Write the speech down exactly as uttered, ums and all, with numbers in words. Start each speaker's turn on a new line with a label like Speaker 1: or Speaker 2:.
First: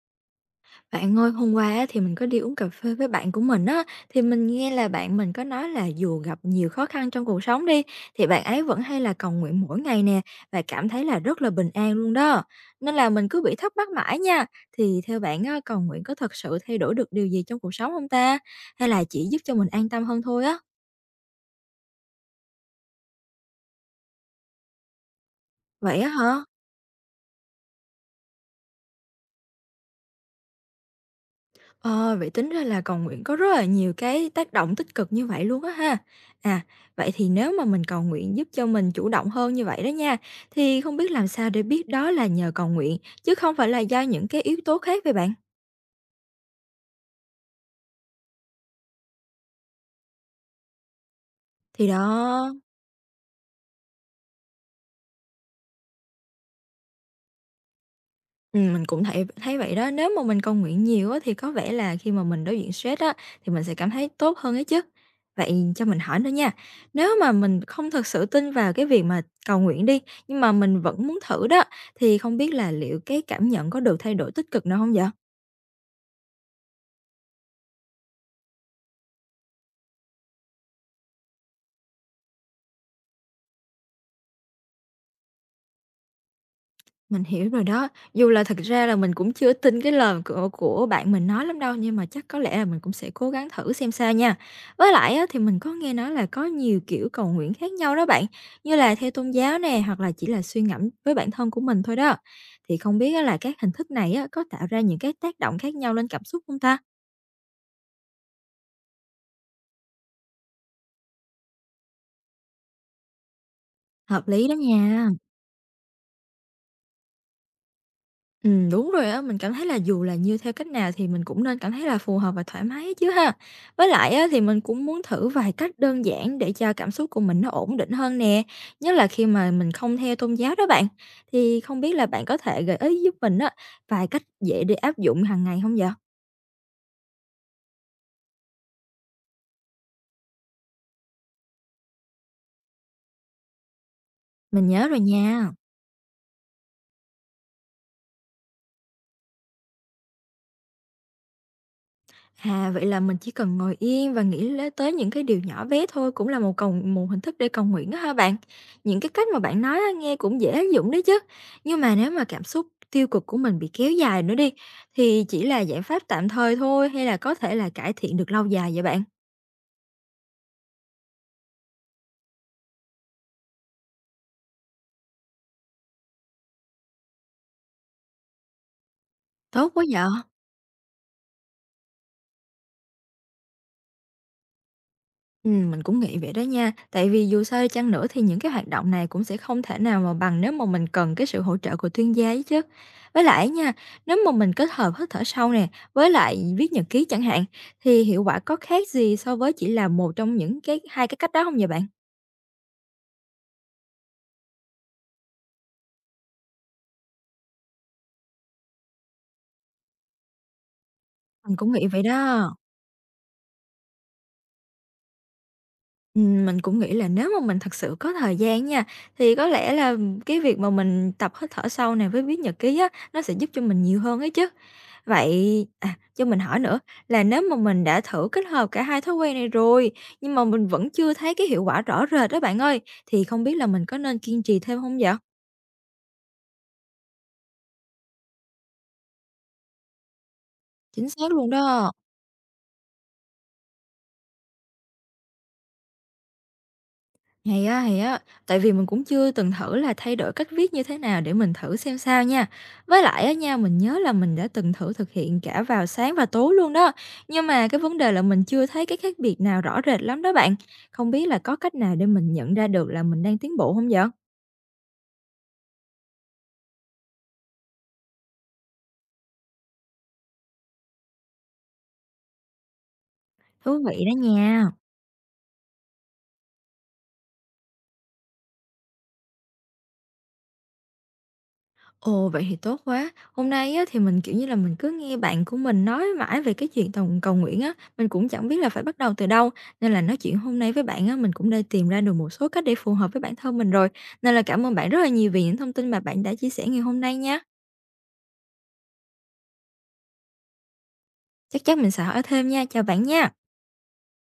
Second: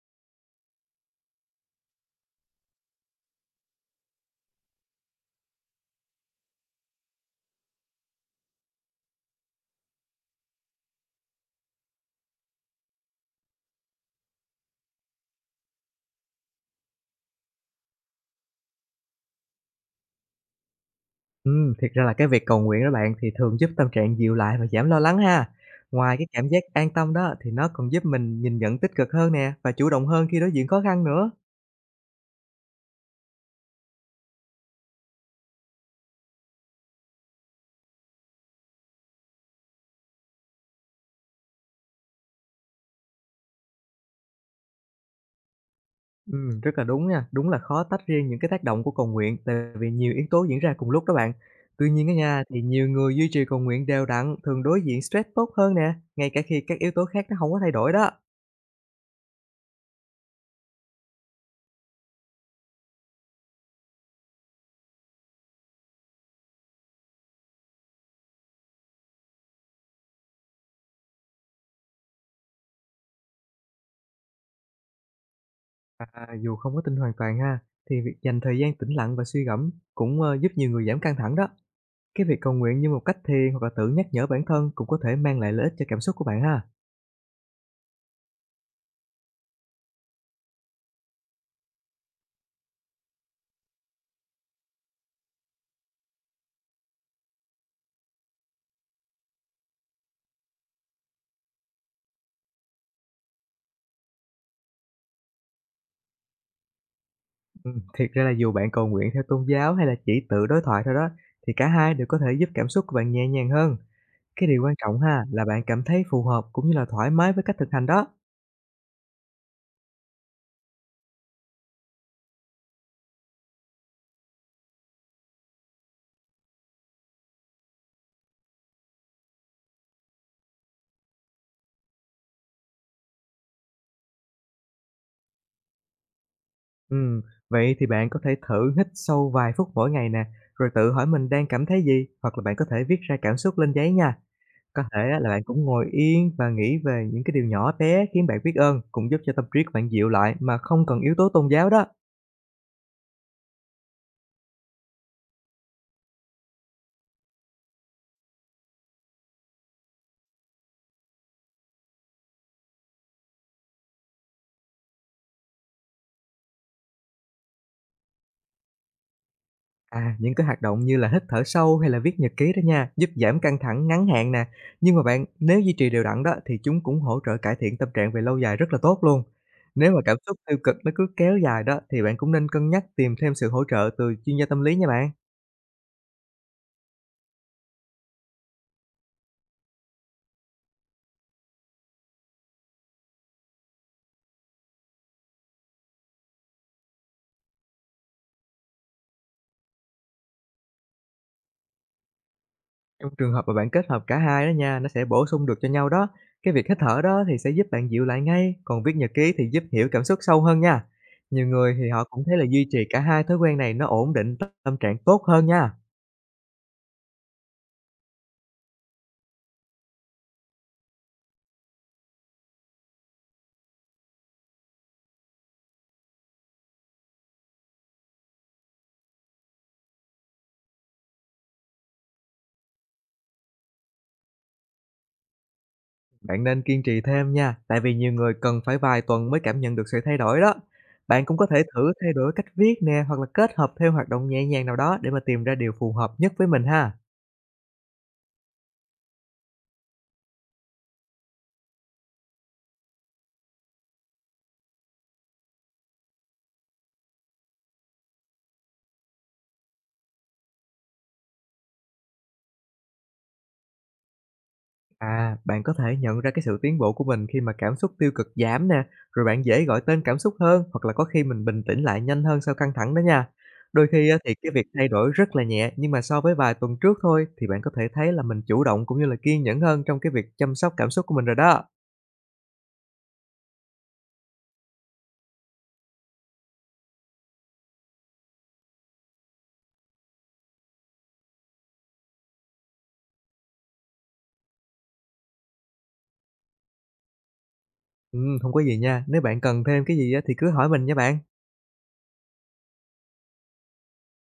Speaker 1: Bạn ơi, hôm qua á, thì mình có đi uống cà phê với bạn của mình á, thì mình nghe là bạn mình có nói là dù gặp nhiều khó khăn trong cuộc sống đi, thì bạn ấy vẫn hay là cầu nguyện mỗi ngày nè và cảm thấy là rất là bình an luôn đó. Nên là mình cứ bị thắc mắc mãi nha. Thì theo bạn á, cầu nguyện có thật sự thay đổi được điều gì trong cuộc sống không ta? Hay là chỉ giúp cho mình an tâm hơn thôi á?
Speaker 2: Ừm, thiệt ra là cái việc cầu nguyện đó bạn thì thường giúp tâm trạng dịu lại và giảm lo lắng ha.
Speaker 1: Vậy á
Speaker 2: Ngoài cái
Speaker 1: hả?
Speaker 2: cảm giác an tâm đó thì nó còn giúp mình nhìn nhận tích cực hơn nè và chủ động hơn khi đối diện khó khăn nữa.
Speaker 1: Ờ, vậy tính ra là cầu nguyện có rất là nhiều cái tác động tích cực như vậy luôn á ha. À, vậy thì nếu mà mình cầu nguyện giúp cho mình chủ động hơn như vậy đó nha, thì không biết làm sao để biết đó là nhờ cầu nguyện chứ không phải là do những cái yếu tố khác vậy bạn?
Speaker 2: Ừm, rất là đúng nha, đúng là khó tách riêng những cái tác động của cầu nguyện tại vì nhiều yếu tố diễn ra cùng lúc đó bạn.
Speaker 1: Thì
Speaker 2: Tuy nhiên á nha,
Speaker 1: đó.
Speaker 2: thì nhiều người duy trì cầu nguyện đều đặn thường đối diện stress tốt hơn nè, ngay cả khi các yếu tố khác nó không có thay đổi đó.
Speaker 1: Ừm, mình cũng thấy thấy vậy đó. Nếu mà mình cầu nguyện nhiều á, thì có vẻ là khi mà mình đối diện stress á, thì mình sẽ cảm thấy tốt hơn ấy chứ. Vậy cho mình hỏi nữa nha, nếu mà mình không thực sự tin vào cái việc mà cầu nguyện đi, nhưng mà mình vẫn muốn thử đó, thì không biết là liệu cái cảm nhận có được thay đổi tích cực nào không vậy?
Speaker 2: À, dù không có tin hoàn toàn ha, thì việc dành thời gian tĩnh lặng và suy ngẫm cũng ờ, giúp nhiều người giảm căng thẳng đó. Cái việc cầu nguyện như một cách thiền hoặc là tự nhắc nhở bản thân cũng có thể mang lại lợi ích cho cảm xúc của bạn ha.
Speaker 1: Mình hiểu rồi đó. Dù là thật ra là mình cũng chưa tin cái lời của của bạn mình nói lắm đâu, nhưng mà chắc có lẽ là mình cũng sẽ cố gắng thử xem sao nha. Với lại á, thì mình có nghe nói là có nhiều kiểu cầu nguyện khác nhau đó bạn, như là theo tôn giáo nè, hoặc là chỉ là suy ngẫm với bản thân của mình thôi đó. Thì không biết á, là các hình thức này á, có tạo ra những cái tác động khác nhau lên cảm xúc không ta?
Speaker 2: Ừm, thiệt ra là dù bạn cầu nguyện theo tôn giáo hay là chỉ tự đối thoại thôi đó, thì cả hai đều có thể giúp cảm xúc của bạn nhẹ nhàng hơn.
Speaker 1: Hợp lý
Speaker 2: Cái
Speaker 1: đó
Speaker 2: điều quan trọng
Speaker 1: nha.
Speaker 2: ha là bạn cảm thấy phù hợp cũng như là thoải mái với cách thực hành đó.
Speaker 1: Ừm, đúng rồi á, mình cảm thấy là dù là như theo cách nào thì mình cũng nên cảm thấy là phù hợp và thoải mái chứ ha. Với lại á, thì mình cũng muốn thử vài cách đơn giản để cho cảm xúc của mình nó ổn định hơn nè, nhất là khi mà mình không theo tôn giáo đó bạn. Thì không biết là bạn có thể gợi ý giúp mình á, vài cách dễ để áp dụng hàng ngày không vậy?
Speaker 2: Ừm, vậy thì bạn có thể thử hít sâu vài phút mỗi ngày nè, rồi tự hỏi mình đang cảm thấy gì hoặc là bạn có thể viết ra cảm xúc lên giấy nha.
Speaker 1: Mình
Speaker 2: Có
Speaker 1: nhớ
Speaker 2: thể
Speaker 1: rồi
Speaker 2: á, là bạn
Speaker 1: nha.
Speaker 2: cũng ngồi yên và nghĩ về những cái điều nhỏ bé khiến bạn biết ơn cũng giúp cho tâm trí của bạn dịu lại mà không cần yếu tố tôn giáo đó.
Speaker 1: À, vậy là mình chỉ cần ngồi yên và nghĩ lế tới những cái điều nhỏ bé thôi cũng là một cầu một hình thức để cầu nguyện đó hả bạn? Những cái cách mà bạn nói á, nghe cũng dễ áp dụng đấy chứ. Nhưng mà nếu mà cảm xúc tiêu cực của mình bị kéo dài nữa đi thì chỉ là giải pháp tạm thời thôi hay là có thể là cải thiện được lâu dài vậy bạn?
Speaker 2: À, những cái hoạt động như là hít thở sâu hay là viết nhật ký đó nha, giúp giảm căng thẳng ngắn hạn nè. Nhưng mà bạn, nếu duy trì đều đặn đó thì chúng cũng hỗ trợ cải thiện tâm trạng về lâu dài rất là tốt luôn.
Speaker 1: Tốt quá
Speaker 2: Nếu mà
Speaker 1: vậy?
Speaker 2: cảm xúc tiêu cực nó cứ kéo dài đó thì bạn cũng nên cân nhắc tìm thêm sự hỗ trợ từ chuyên gia tâm lý nha bạn.
Speaker 1: Ừm, mình cũng nghĩ vậy đó nha, tại vì dù sao đi chăng nữa thì những cái hoạt động này cũng sẽ không thể nào mà bằng nếu mà mình cần cái sự hỗ trợ của chuyên gia ấy chứ. Với lại nha, nếu mà mình kết hợp hít thở sâu nè, với lại viết nhật ký chẳng hạn, thì hiệu quả có khác gì so với chỉ là một trong những cái hai cái cách đó không vậy bạn?
Speaker 2: Trong trường hợp mà bạn kết hợp cả hai đó nha, nó sẽ bổ sung được cho nhau đó. Cái việc hít thở đó thì sẽ giúp bạn dịu lại ngay, còn viết nhật ký thì giúp hiểu cảm xúc sâu hơn nha. Nhiều
Speaker 1: Mình cũng
Speaker 2: người
Speaker 1: nghĩ
Speaker 2: thì họ
Speaker 1: vậy
Speaker 2: cũng thấy là
Speaker 1: đó.
Speaker 2: duy trì cả hai thói quen này nó ổn định tâm trạng tốt hơn nha.
Speaker 1: Ừm, mình cũng nghĩ là nếu mà mình thật sự có thời gian nha, thì có lẽ là cái việc mà mình tập hít thở sâu này với viết nhật ký á, nó sẽ giúp cho mình nhiều hơn ấy chứ. Vậy, à, cho mình hỏi nữa là nếu mà mình đã thử kết hợp cả hai thói quen này rồi, nhưng mà mình vẫn chưa thấy cái hiệu quả rõ rệt đó bạn ơi, thì không biết là mình có nên kiên trì thêm không vậy?
Speaker 2: Bạn nên kiên trì thêm nha, tại vì nhiều người cần phải vài tuần mới cảm nhận được sự thay đổi đó.
Speaker 1: Chính
Speaker 2: Bạn
Speaker 1: xác
Speaker 2: cũng có
Speaker 1: luôn
Speaker 2: thể
Speaker 1: đó.
Speaker 2: thử thay đổi cách viết nè hoặc là kết hợp theo hoạt động nhẹ nhàng nào đó để mà tìm ra điều phù hợp nhất với mình ha.
Speaker 1: Hay á, hay á, tại vì mình cũng chưa từng thử là thay đổi cách viết như thế nào để mình thử xem sao nha. Với lại á nha, mình nhớ là mình đã từng thử thực hiện cả vào sáng và tối luôn đó, nhưng mà cái vấn đề là mình chưa thấy cái khác biệt nào rõ rệt lắm đó bạn. Không biết là có cách nào để mình nhận ra được là mình đang tiến bộ không vậy?
Speaker 2: À, bạn có thể nhận ra cái sự tiến bộ của mình khi mà cảm xúc tiêu cực giảm nè, rồi bạn dễ gọi tên cảm xúc hơn hoặc là có khi mình bình tĩnh lại nhanh hơn sau căng thẳng đó nha.
Speaker 1: Thú
Speaker 2: Đôi
Speaker 1: vị
Speaker 2: khi
Speaker 1: đó
Speaker 2: á, thì cái việc
Speaker 1: nha.
Speaker 2: thay đổi rất là nhẹ nhưng mà so với vài tuần trước thôi thì bạn có thể thấy là mình chủ động cũng như là kiên nhẫn hơn trong cái việc chăm sóc cảm xúc của mình rồi đó.
Speaker 1: Ồ, vậy thì tốt quá. Hôm nay á, thì mình, kiểu như là, mình cứ nghe bạn của mình nói mãi về cái chuyện tòng cầu nguyện á, mình cũng chẳng biết là phải bắt đầu từ đâu, nên là nói chuyện hôm nay với bạn á, mình cũng đã tìm ra được một số cách để phù hợp với bản thân mình rồi. Nên là cảm ơn bạn rất là nhiều vì những thông tin mà bạn đã chia sẻ ngày hôm nay nha.
Speaker 2: Ừm, hông có gì nha, nếu bạn cần thêm cái gì á thì cứ hỏi mình nha bạn.
Speaker 1: Chắc chắn mình sẽ hỏi thêm nha. Chào bạn nha.